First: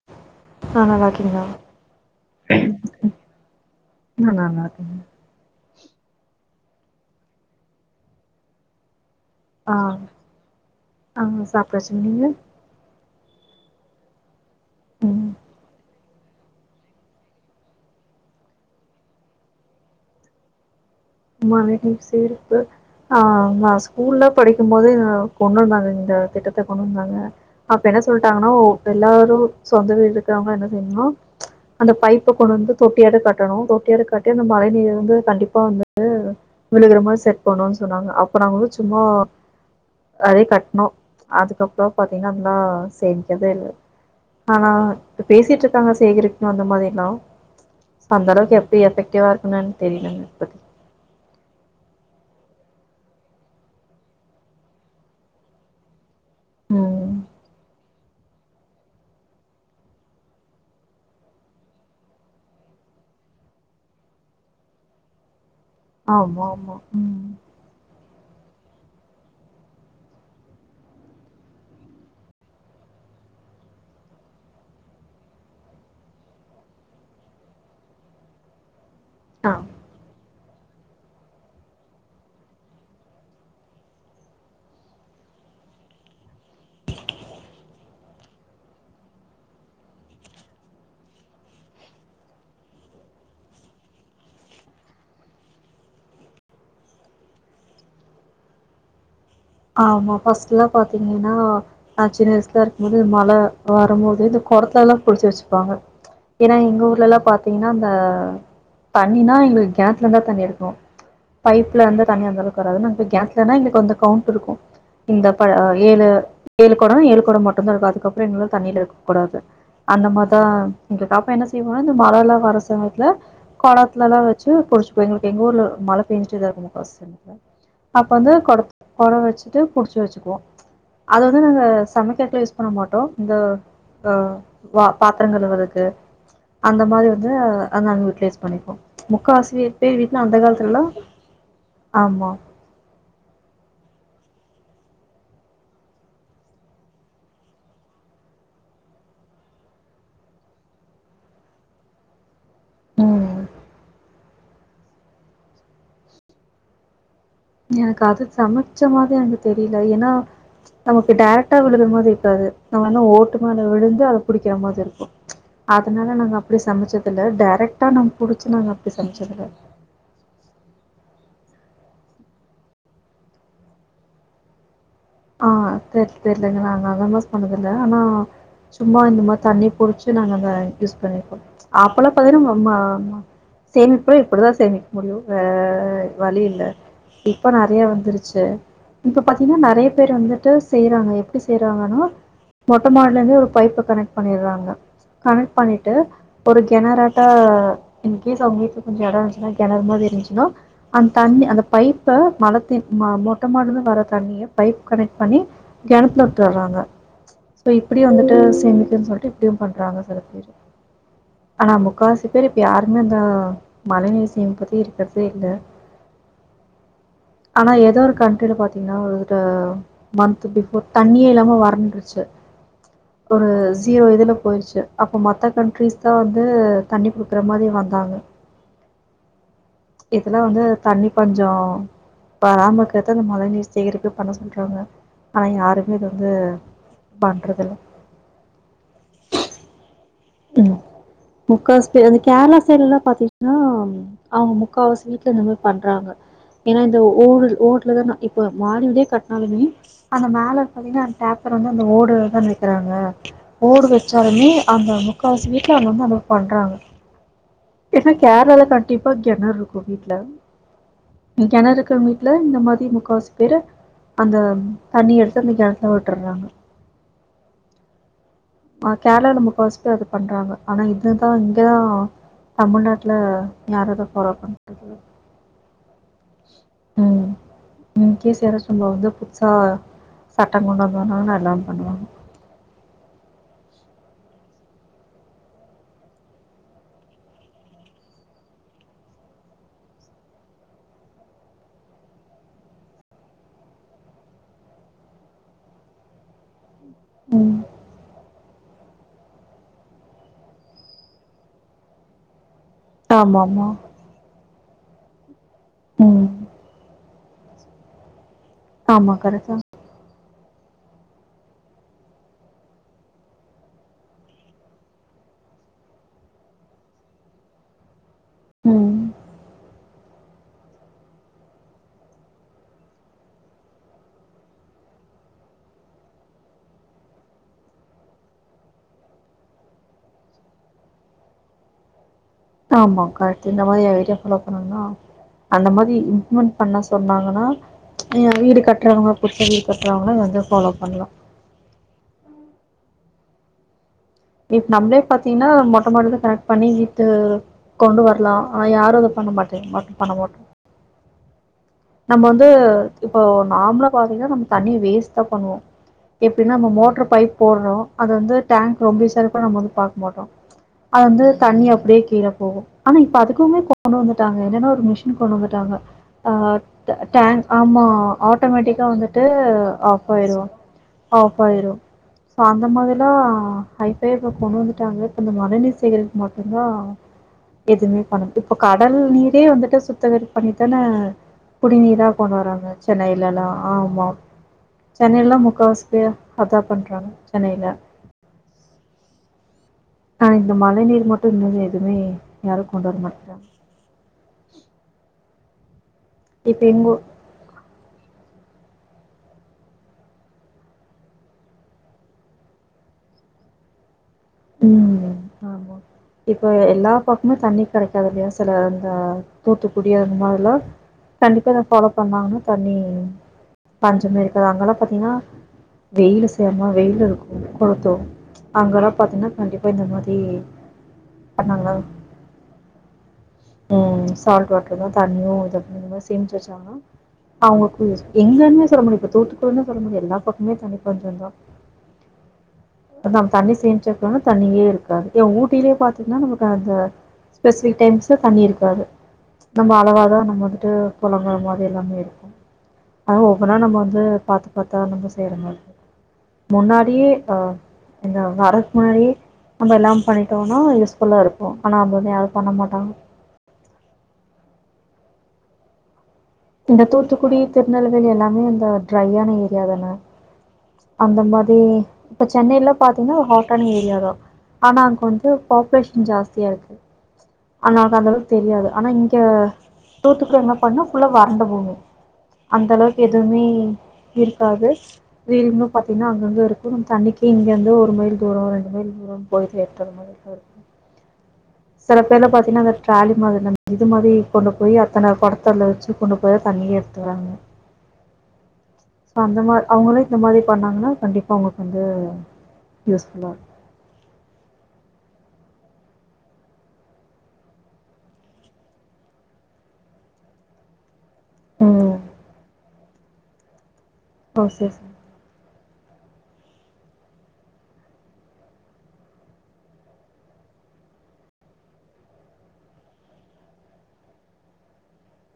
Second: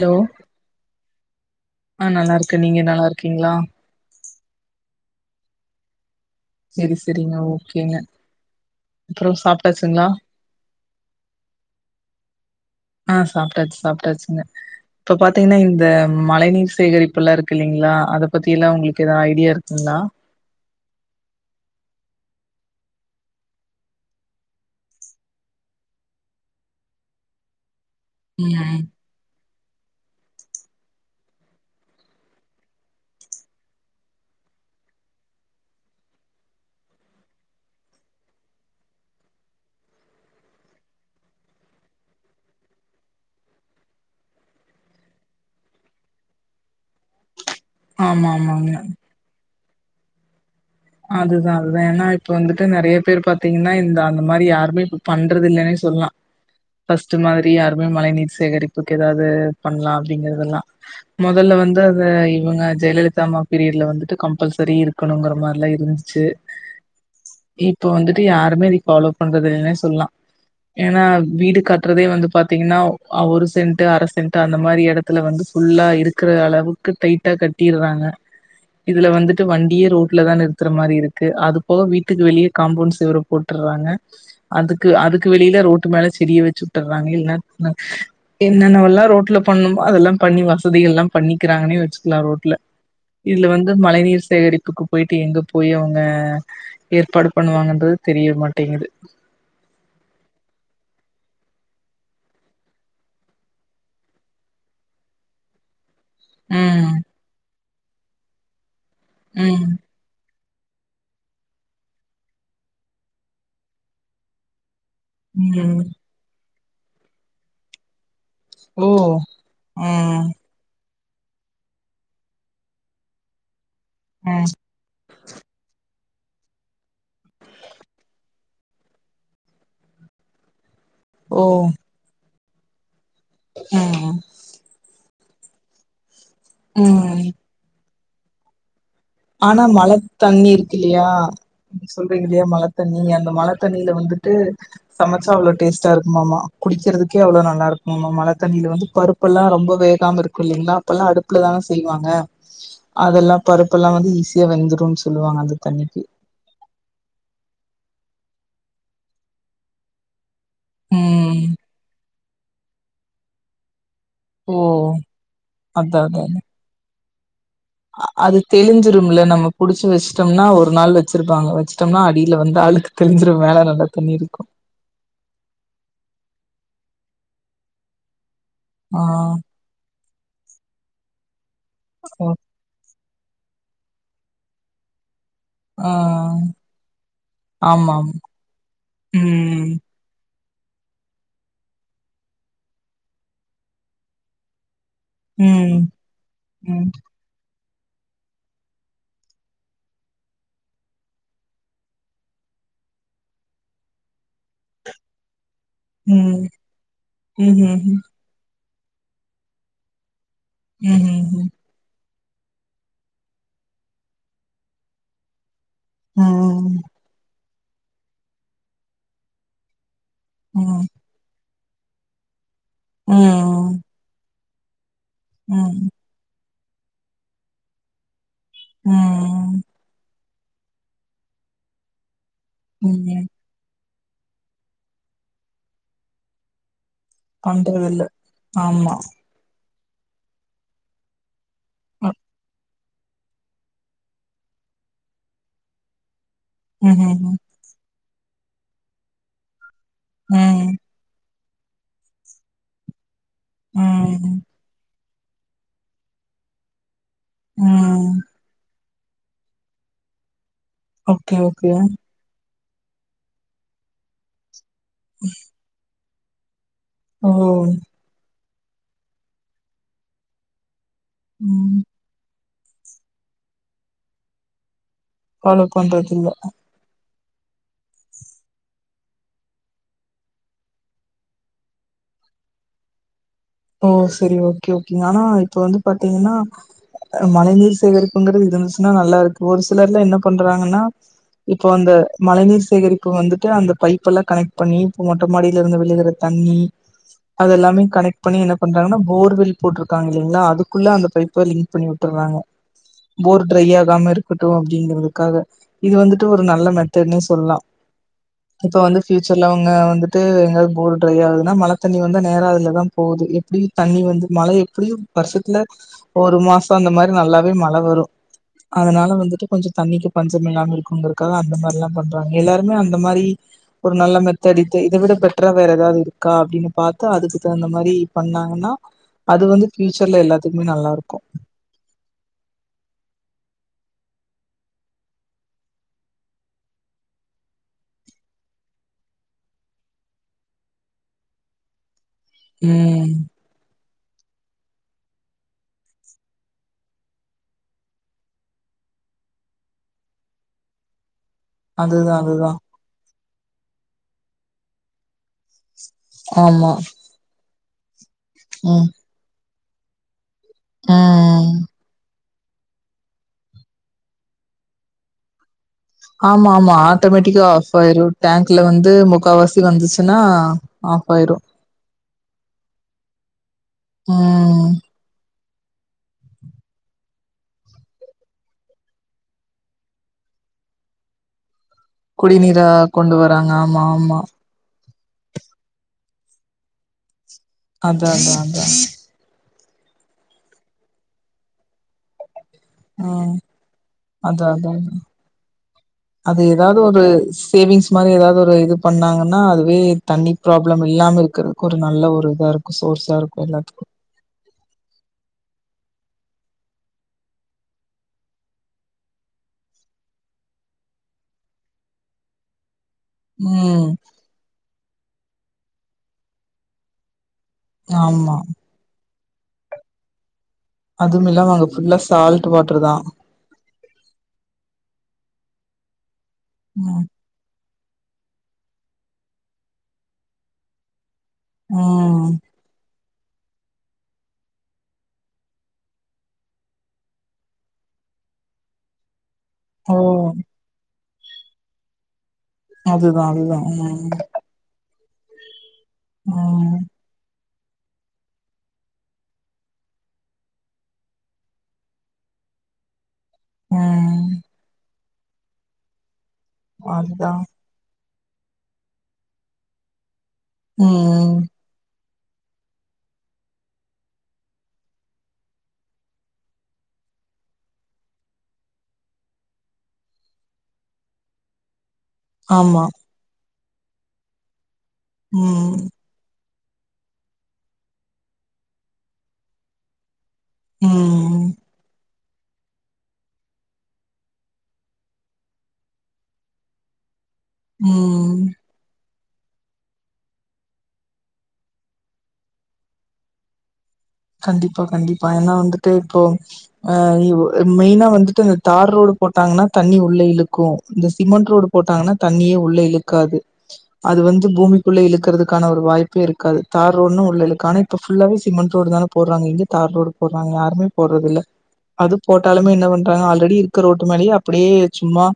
Hello ஆ நல்லா இருக்கீங்களா ஆ நல்லாருக்கு நீங்க நல்லாருக்கிங்ளா நா நல்லாருக்கே செரி செரிங்க ஓகேங்க அப்புறோ ஆ சாப்ட்டாச்சுங்களா ஆங்க சாப்ட்டாச்சு நீங்க ஆ சாப்ட்டாச்சு சாப்ட்டாச்சுங்க இப்ப ம் பாத்தீங்னா இந்த மழை நீர் சேகரிப்புலா இருக்கு இல்லைங்களா அத பத்திலா உங்குளுக்கு எதாது ஐடியா இருக்குங்ளா மழைநீர் சேர்ப்பு ஆ நா ஸ்கூல்ல படிக்கும்போது கொண்டு வந்தாங்க இந்த திட்டத்த கொண்டு வந்தாங்க அப்ப என்ன சொல்ட்டாங்கன்னோ ம் எல்லாரு சொந்த வீடு இருக்றவங்க என்ன செய்ணு அந்த பைப்ப கொண்டு வந்து தொட்டியாட்டு கட்டணு தொட்டியாட்டு கட்டி அந்த மழ நீர வந்து கண்டிப்பா வந்து ந்து விழுகற மாரி செட் பண்ணு சொன்னாங்க அப்ப நாங்க வந்து சும்மா அதே கட்ணோ அதுக்கப்றோ பாத்தீங்னா அதலா சேமிக்கதே இல்ல ஆனா இப்ப பேசிட்ருக்காங்க சேகரிக்குனு அந்த மாரி எல்லா சோ ஆமா அந்தளவுக்கு ஆமாங்க எப்டி எஃபக்டிவா இருக்குணு எனக்கு தெரிலங்க இப்பத்திக் அதுதா அதுதா ஏனா இப்ப வந்துட்டு நறைய பேர் பாத்தீங்கன்னா இந்த அந்த மாரி யாருமே இப்ப பண்றது இல்லன்னே சொல்லா ம் ஃபர்ஸ்ட்டு மாதிரி யாருமே மழை நீர் சேகரிப்புக்கு எதாது பண்லா அப்டிங்கறதெல்லா மொதல்ல வந்து அத இவங்க ஜெயலலிதா அம்மா பீரியட்ல வந்துட்டு கம்பல்சரி இருக்குணுங்கற மாரிலா இருந் ருந்துச்சு ஆமா ஆமா ம் இப்ப வந்துட்டு யாருமே இது ஃபாலோ பண்றது இல்னே சொல்லா ஏனா வீடு கட்றதே வந்து பாத்தீங்கன்னா ஓ ஒரு சென்ட்டு அர சென்ட்டு அந்த மாரி எடத் த்துல வந்து ஃபுல்லா இருக்குற அளவுக்கு டைட்டா கட்டிர்றாங்க இதுல வந்துட்டு ஆ வண்டியே ரோட்ல தான இருக் க்குற மாரி இருக்கு அது போக வீட்டுக்கு வெளிய காம்பவுண்ட் செவுரு போட்டுர்றாங்க அதுக்கு அதுக்கு வெளில ரோட்டு மேல செடிய வச்சு வுட்டுர்றாங்க இல் [inaudible] என்னென்னவெல்லா ரோட்ல பண்ணுமோ அதெல்லா பண்ணி வசதிகள்லா பண்ணிக்கிறாங்னே வச்சுக்லா ரோட்ல இதுல வந்து மழை நீர் சேகரிப்புக்கு போயிட்டு எங்க போ போயி அவுங்க ஏற்பாடு பண்ணுவாங்கன்றது தெரிய மாட்டேங்குது ஆமா ஃபர்ஸ்ட்லா பாத்தீங்கன்னா நா சின்ன வய்சுலா இருக்கும்போது மழ வரம்போது இந்த கொடத்லல்லா புடிச்சு வச்சுப்பாங்க ஏனா எங்க ம். ஊர்லல்லா பாத்தீங்கன்னா அந்த தண்ணினா எங்ளுக் ம் கெணத்லந்தா தண்ணி எடுக்னு பைப்லருந்து தண்ணி அந்தளவுக்கு வராது நாங்போய் கெணத்லனா எங்ளுக்கு வந்து கவுண்ட்டுருக்கு இந்த ப ஆ ம் ஏழு ஏழு கொடொ ஏழு கொடொ மட்டுந்தாருக்கு அதுக்கப்றோ எங்ள தண்ணில ஓ இருக்கக்கூடாது அந்த ம் மாதா இங்க காப்ப என்ன செய்வோனா இந்த மழல்லா வர சமயத்ல கொடத்லல்லா ம் வச்சு புடிச் [unintelligible] எங் ஊர்ல மழ பேஞ்சிட்டே தாருக்கு முக்காவாசி சமயத்ல அப்ப வந்து கொடத் கொடோ வச்சுட்டு புடிச்சு வச்சிக்குவோ அத வந்து ஓ நாங்க சமைக்கற்க்லா யூஸ் பண்ண மாட்டோ இந்த வ ம் வா பாத்ரங் கழுவருக்கு அந்த மாரி ம் வந்து அத் நாங்க யூட்லேஸ் பண்ணிப்போ ஆனா முக்காவாசி மழ பேர் வீட்ல அந்த தண்ணி காலத்துலலா இருக்கில்லயா நீங் ஆமா சொல்றீங்கில்லயா மழ தண்ணி அந்த மழ தண்ணில வந்துட்டு சமச்சா அவ்ளோ டேஸ்ட்டாருக்குமாமா குடிக்கற்துக்கே அவ்ளோ நல்லாருக்குமாமா மழ தண்ணில வந்து பருப் ப்புல்லா ரொம்ப வேகாம இருக்கு இல்லிங்ளா அப்பெல்லா அடுப்ல தான செய்வாங்க அதெல்லா ம் பரு ப்புல்லா வந்து ஈஸியா வெந்துருன் சொல்வாங்க அது தண்ணிக்கி எனக் அது சமச்ச மாதி எனக்கு தெரில ஏனா நமக்கு ம் டேரெக்டா விழுற மாதி இருக்காது நம்ம என்ன ஓட்டு மேல விழுந்து அது புடிக்ற ஓ மாதிருக்கு அதனால நாங்க அப்டி சமச்சதில்ல டேரெக் ஆ அது தெளிஞ்சிரும்ல நம்ம புடிச் சு வெச்ட்டம்னா ஒர் நாள் வச்சிருப்பாங்க வச்ட்டம்னா அடில வந்து அழுக்கு தெளிஞ்சிரு மேல நல்ல தண்ணி இருக்கு ஆ தெ தெர்லங்க நாங்க அல்லா யூஸ் பண்ணதில்ல ஆனா சும்மா ஆ இந்த மா தண்ணி புடி ச்சு நாங்க அத யூஸ் பண்ணிருக்கோ அப்பல்லா ஓ பாத்திட்னா மம்மா சேமிப்புனா இப்டிதா சேமி முடியு வே ஆ வழி இல்ல இப்ப நறையா ஆமாம் வந்துருச்சு இப்ப பாத்தீங்கன்னா ம் நறையா பேர் வந்துட்டு செய்றாங்க எப்டி செய்றாங்கனா மொட்ட மாடிலந்தே ஒரு பைப்ப கனெக்ட் பண்ணிறாங்க கனெக்ட் ம் பண்ணிட்டு ஒரு ம் கெணற த்த இன் கேஸ் அவுங்க வீட்ல கொஞ்சொ எடோ இருன்ச்சுனா கெணறு மாரி இருன்ச்சுனா அந் தண்ணி அந்த பைப்ப மழ த ம மொட்ட மாடிலந்து வர தண்ணிய பைப் கனெக்ட் பண்ணி கெணத்ல ம் விட்டுறாங்க ஸோ ம்ஹூஹூம் இப்டி வந்துட்டு சேமிக்னு சொல்ட்டு இப்டியு பண்றாங்க சில பேரு ம் ம் ம் ஆனா முக்காவாசி பேர் இப்ப யாருமே அந்த மழைநீர் சேமிப்பு பத்தி இருக்றதே இல்ல ம் ம் ஆனா எதோ ஒரு கன்ட்ரில பாத்தீங்கன்னா ஒரு மன்த்து ம் பிஃபோர் தண்ணியே இல்லாம வறண்ட்ருச்சு ம் ஜீரோ இதுல போய்ருச்சு அப்ப மத்த ம் கன்ட்ரிஸ் தா வந்து தண்ணி குடுக்ற மாரி வந்தாங்க ம் இதுல்லா வந்து தண்ணி பஞ்சோ வராம இக்கற்து அந்த ம் மழ நீர் சேகரிப்பு பண்ண சொல்றாங்க ஆனா யாருமே இத வந்து பண்றதில்ல ஆமா ம் முக்கா வாசி பேரு அந்த கேர்ளா சைட்லலா பாத்தீங் ன்னா அவுங்க முக்காவாசி வீட்ல இந்த மாரி பண்றாங்க ஏன்னா இந்த ம்ஹூஹூம் ஓடு ஓட்லதா இப்ப மாடி வீடே கட்னாலுமே அந்த மேல ம் பாத்தீங்கனா டாப் வெக்றவங்க அந்த ஓடுல தானே வெக்றாங்க ஓடு ம் வெச்சாலுமே அந்த முக்கா வாசி வீட்ல அங்கங்க அவங்க பண்றாங்க இது ம் கேரளால டிப்பா கெணறு இருக்கு வீட்ல ஓகே ஓகே கெணறு இருக்க வீட்டு ல இந்த மாரி முக்கவாசி பேரு அந்த தண்ணி எடுத்து அந்த கெணத்துல விட்டுறாங்க ஓ ஆ கேரளால முக்கவாசிப்பேர் அப்டி பண்றாங்க ஆனா இதுதா இங்கதா ம் தமிழ்நாட்ல யாரு அத ஃபாலோ பண்றதில்ல ஃபாலோ பண்றதில்ல உம் இன்கேஸ் யாராச்சு நம்ப வந்து புதுசா சட்ட கொண்டு வந்த ஒட்னே எல்லா பண்ணுவாங்க ஓ செரி ஓகே ஓகேங்க ஆனா இப்ப வந்து பாத்தீங்ன்னா மழை நீர் சேகரிப்புங்கிறது இருந்துச்சுன்னா நல்லா இருக்கு ஒரு சிலர்லா என்ன பண்றாங்கன்னா இப்ப அந்த மழை நீர் சேகரிப்பு வந்துட்டு அந்த பைப் எல்லா கனெக்ட் பண்ணி மொட்ட மாடியில இருந்து விழுகுரது தண்ணி ம். அதல்லாமே கனெக்ட் பண்ணி என்ன பண்றாங்கன்னா போர்வில் போட்டிருக்காங்கில்லைங்களா அதுக்குள்ள அந்த பைப்ப லிங்க் பண்ணி வுட்டுறாங்க போர் ட்ரை ஆமாமா. ஆகாம இருக்கட்டு அப்டிங்றதுக்காக இது வந்துட்டு ம். ஒரு நல்ல மெத்தட்ன்னே சொல்லா இப்ப வந்து ஆமா ஃபியூச்சர்ல கரெக்ட் தான். அவங்க வந்துட் டு எங்கனா போர் ட்ரை ஆகுதுனா மழ தண்ணி வந்து நேரா அதுலதா போது எப்டியு தண்ணி வந்து மழ எப்டியு வருஷத்துல ஒரு மாசோ அந்த மாரி நல்லாவே மழ வரு ம். அதனால வந்துட்டு கொஞ்சோ தண்ணிக்கு பஞ்சமில்லாம இருக்குங்கிறதுக்காக அந்த மாரில்லா பண்றாங்க எல்லாருமே அந்த மாரி ஒரு நல்ல மெத்தட் இத்த இத விட பெட்ரா வேற எதாவது இருக்கா அப்டின்னு பாத்து அதுக்கு தகுந்த மாரி பண்ணாங்கன்னா அது வந்து ஃபியூச்சர்ல எல்லாத்துக்குமே நல்லா இருக்கு ஆமா கரெக்டு இந்த மாரி ஐடியா ஃபாலோ பண்ணணுனா அந்த மாரி இம்ப்ளிமெண்ட் பண்ண சொன்னாங்கன்னா ஏ வீடு கட்டுறவங்க புதுசா வீடு கட்டுறவங்களா இத வந்து ஃபாலோ பண்ணலா உம் இப்ப நம்மளே பாத்தீங்கன்னா மொட்ட மாடில பேக் பண்ணி ஈத்து கொண்டு வரலா ஆனா யாரு அத பண்ண மாட்ரிங்க பண்ண மாட்டோ அதுதா நம்ப வந்து அதுதா இப்போ நார்மலா பாார்த்தீங்கன்னா நம்ம தண்ணிய வேஸ்ட்தா பண்ணுவோ எப்டின்னா நம்ம ஆமா மோட்டர் பைப் போடுறோ அது வந்து டேங்க் ம் ரொம்பிருச்சாறப்பா நம்ம வந்து பாக்ரோ போட்டோ அது வந்து ம் தண்ணி அப்படியே கீழே போகு ஆனா இப்ப அதுக்குமே கொண்டு வந்துட்டாங்க என்னன்னா ஒரு மிஷின் கொண்டு வந்துட்டாங்க ஆ ஆமா ஆமா ட ஆட்டோமேட்டிக்கா டேங்க் ஆமா. ஆஃபாயிரு டேங்க்ல ஆட்டோமேட்டிக்கா வந்து வந்துட்டு முக்கால்வாசி ஆஃப் வந்துச்சுன்னா ஆயிரும். ஆஃப் ஆயிரு ஸோ அந்த மாரிலா ஹைஃபையா இப்போ கொண்டு ம் வந்துட்டாங்க அந்த மழைநீர் சேகரிப்பு மட்டுதா எதுவுமே பண்ணும் இப்போ கடல் நீரே வந்துட்டு சுத்தகரிப்பு பண்ணி தானே குடிநீரா கொண்டு குடிநீரா வராங்க கொண்டு சென்னையிலல்லா வராங்க ஆமா சென்னைலலா முக்காவாசி பேரு அதா பண்றாங்க சென்னையில அந்த அந்த அந்த ஆனா இந்த மழ நீர் மட்டும் இன்னு எதுமே யாருக்கு உம் அதா அதா அதா அது இப்ப எதாவது எங்கோ ஒரு சேவிங்ஸ் மாரி எதாவது ஒரு இது பண்ணாங்கன்னா அதுவே தண்ணி ப்ராப்ளம் இல்லாம இருக்கிறதுக்கு ஒரு நல்ல ஒரு இதா இருக்கு சோர்ஸாருக்கு எல்லாத்துக்கூ உம் ஆமா இப்ப எல்லா பக்மே தண்ணி கெடைக்காதுல்லையா செல இந்த தூத்துக்குடி அது மாரிலா கண்டிப்பா இத ஃபாலோ பண்ணாங்கனா தண்ணீ ம் பஞ்சமே இருக்காது அங்கலா பாத்திங்னா வெயிலு செம வெயிலு இருக்கூ கொளுத்தூ ஆமா அங்கெலா பாத்திங்னா கண்டிப்பா இந்த மாதீ அதும் இல்லாம அங்க ஃபுல்லா சால்ட்டு வாட்ருதா உம் சால்டு வாட்ருதா தண்ணியு இத இந்த மாரி சேம்ச்சி வச்சாங்கனா உம் அவங்கக்கு எங்கன்னூ சொல்ல முடியு இப்ப தூத்துக்குடினு சொல்ல முடியாது எல்லா பக்கமே தண்ணி பஞ்சொந்தா உம் அதா தண்ணி சேம்ச்சி வக்லனா தண்ணியே இருக்காது ஏன் ஊட்டீலே பாத்திங்னா நமக்கு அந்த பெஸிஃபிக் டைம்ஸ்ல தண்ணி இருக்காது நம்ம ஓ அளவாதா நம்ம வந்ட்டு பொலங்குற மாரி எல்லாமே இருக்கூ அதா அதுதா ஒவ்வொனா அதுதா நம்ம வந்து ம் பாத்து பத்தா நம்ம செய்ற மார்ருக்கூ ம் முன்னாடியே ஆ இந்த வர முன்னாடியே நம்ம எல்லா பண்ணிட்டோனா யூஸ்ஃபுல்லா இருக்கூ ஆனா அந்த ஒன்னு யாரூ பண்ண மாட்டாங்க உம் இந்த அதுதா தூத்துக்குடி திருநெல்வேலி எல்லாமே இந்த ட்ரையான ஏரியா தானே அந்த ம் மாதீ இப்ப சென்னை எல்லா பாத்திங்னா ஹாட்டான ஏரியாதா ஆனா அங்க வந்து பாப்புலேஷன் ஜாஸ்தியா இருக்கு அனாலதா அந்தளவுக்கு தெரியாது ஆனா இங்க தூத்துக்கு என்ன பண்ணா ஃபுல்லா வறண்ட பூமி அந்த ஆமா அளவுக்கு எதுவுமே இருக்காது வீட்னூ ம் பாத்திங்னா அங்கங்க இருக்கூ நம்ம தண்ணிக்கி இங்கந்து ஒரு மைல் தூரோ ரெண்டு மைல் தூரோனு போய் [unintelligible] உம் ல பேர்லா பாத்தீங்னா அந்த டிராலி மாதிர்தா இது மாரீ கொண்டு போயீ அத்தன கொடத்துல வச்சி கொண்டு போய்தா தண்ணியே டிராங்க உம் சோ அந்த மார் அவங்களா இந்த மாதிரி பண்ணாங்கன்னா கண்டிப்பாக அவங்கள்க் வந்தூ யூஸ்ஃபுல்லா இருக்கூ கண்டிப்பா கண்டிப்பா ஏனா வந்துட்டூ இப்போ ஆ இவ் மெயினா வந்துட்டு தார் ரோடு போட்டாங்கனா தண்ணி உள்ள இழுக் கூ இந்த சிமெண்ட் ரோடு இருக்கும் ம் போட்டாங்கனா தண்ணியே உள்ள இழுக்காது அது வந்து ஓ சரி சரி பூமிக்குள்ள இழுக்கறது கான ஒரு வாய்ப்பே இருக்காது தார் ரோட்னா உள்ள இழுக்கூ ஆனா இப்ப ஃபுல்லாவே சிமெண்ட் ரோடு தான போட்றாங்க எங்க தார்ரோடு போட்றாங்க யாருமே போட்றதில்ல அது போட்டாலுமே என்ன பண்றாங்க ஆல்ரெடி இருக்க ரோட்டு மேலயே அப்டியே சும்மா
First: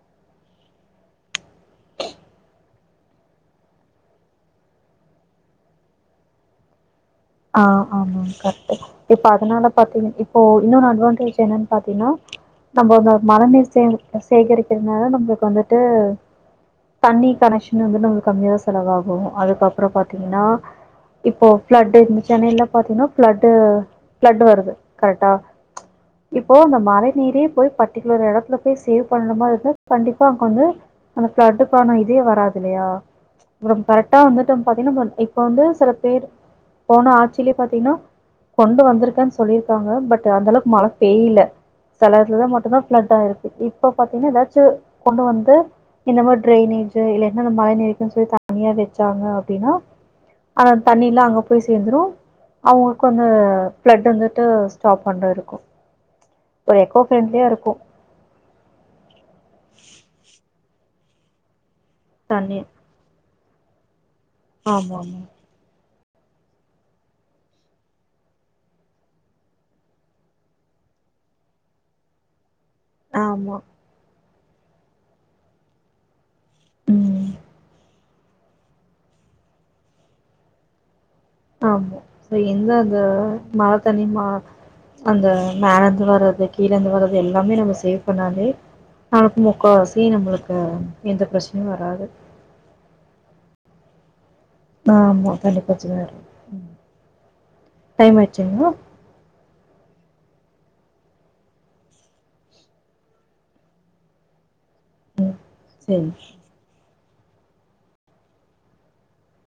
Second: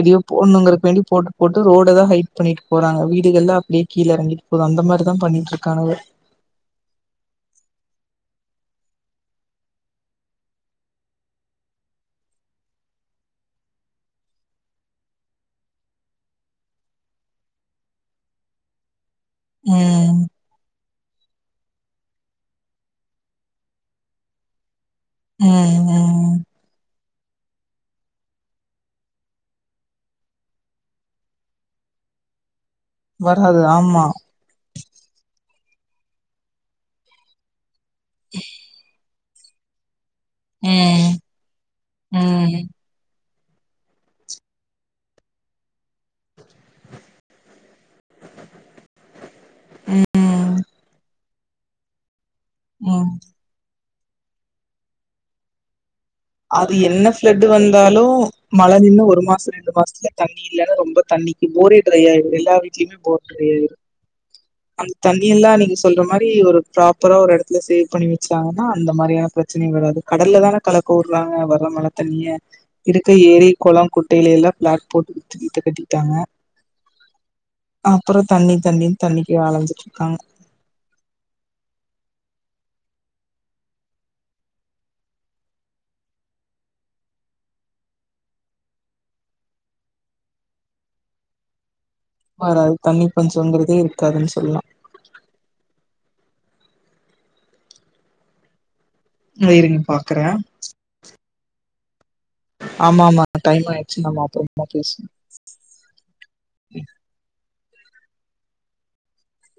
எதயோ போட்ணுங்குரக் வேண்டி போட்டு போட்டு ரோடதா ஹைட் பண்ணிட்டு போறாங்க வீடுகள்லா அப்டியே கீழெறங்கிர் போது அந்த மாரிதா பண்ணிட்ருக்கானுவ ஆ ஆமா கரெட்டுதா இப்ப அதனால பாத்தெங்க இப்போ இன்னொன்னு அட்வான்டேஜ் என்னன் பாத்தெங்னா நம்ப ந மழ நீர் சேக சேகரிக்கிறனால நம்மளுக் வந்துட்டூ தண்ணி கனெக்க்ஷன் வந்து நம்மளுக் கம்மியாஸ் செலவாகு அதுக்கப்றொ ம் பாத்திங்கனா இப்போ ஃப்ளட்டூ சென்னையில பாத்திங்னா ஃப்ளட்டு ஃப்ளட்டு வருது கரெக்டா ம் ம் இப்போ அந்த மழை நீரே போய் பட்டிகுலர் எடத்துல போய் சேவ் பண்ணுன மார் இருந்தா கண்டிப்பா அங்க வந்து அந்த ஃப்ளட்டுகான இதே வராது இல்லயா வராது ப்றோ ஆமா கரெக்டா வந்துட்டு பாத்தீங்கன்னா பாரு இப்ப வந்து சில பேரு போன ஆட்சிலயே பாத்தீங்கனா கொண்டு வந்திருக்கன் சொல்லிருக்காங்க பட் அந்த அளவுக்கு மழ ம் பெய்ல செல இடத்துல ம் மட்டும்தா ஃப்ளட் ஆயிருக்கு இப்ப பாத்தீங்கன்னா எதாச்சு கொண்டு வந்து இந்த மாரி டிரைனேஜ் இல்லனா அந்த மழை நீருக்குன்னு சொல்லி தனியா வெச்சாங்க அப்டின்னா ம் அத தண்ணிலா அங்க போய் சேர்ந்துரு அவுங்க்ளுக்கு ம் அந்த ஃப்ளட் வந்துட்டு ஸ்டாப் பண்ற இருக்கு அது ஒரு எக்கோ என்ன ஃப்ளட் ஃப்ரெண்ட்லியா வந்தாலு மழ நின்னு ஒரு மாச ரெண்டு மாசத்துல தண்ணி இல்லன்னா ரொம்ப தண்ணி போரே ட்ரை ஆயு எல்லா தண்ணி வீட்லயுமே போர் ட்ரை ஆயிடுது அந்த ஆமா ஆமா தண்ணி எல்லா நீங்க சொல்ற மாரி ஒரு ப்ராப்பரா ஒரு எடத்துல சேவ் பண்ணி வச்சாங்கன்னா அந்த மாரி ஒரு பிரச்சன வராது கடல்ல தான கலக்க வுட்றாங்க வர்ற மழ தண்ணிய இருக்க ஏரி ஆமா கொள குட்டையில எல்லா பிளாட் போட்டு வித்து வீட்ட கட்டிட்டாங்க உ அப்றோ தண்ணி தண்ணினு தண்ணிக்கு அலஞ்சிட் இருக்காங்க ஆமா சோ எந்த அது மழ தண்ணி மா அந்த மேலருந்து வர்றது கீழேந்து வர்றது எல்லாமே நம்ம சேவ் பண்ணாலே ஆளுக்கு முக்காவாசி நம்ளுக்கு எந்த பிரச்சனயு வராது வராது தண்ணி பஞ்சங்கறதே இருக்காதுன்னு சொல்லலா ஆமா கண்டிப்பச்சிறே டைம் ஆயிச்சிங்க்ளா னு இருங்க பாக்றே ஆமா ஆமா டைம் ஆயிடுச்சு நாம அப்றோமா பேச ம் செரி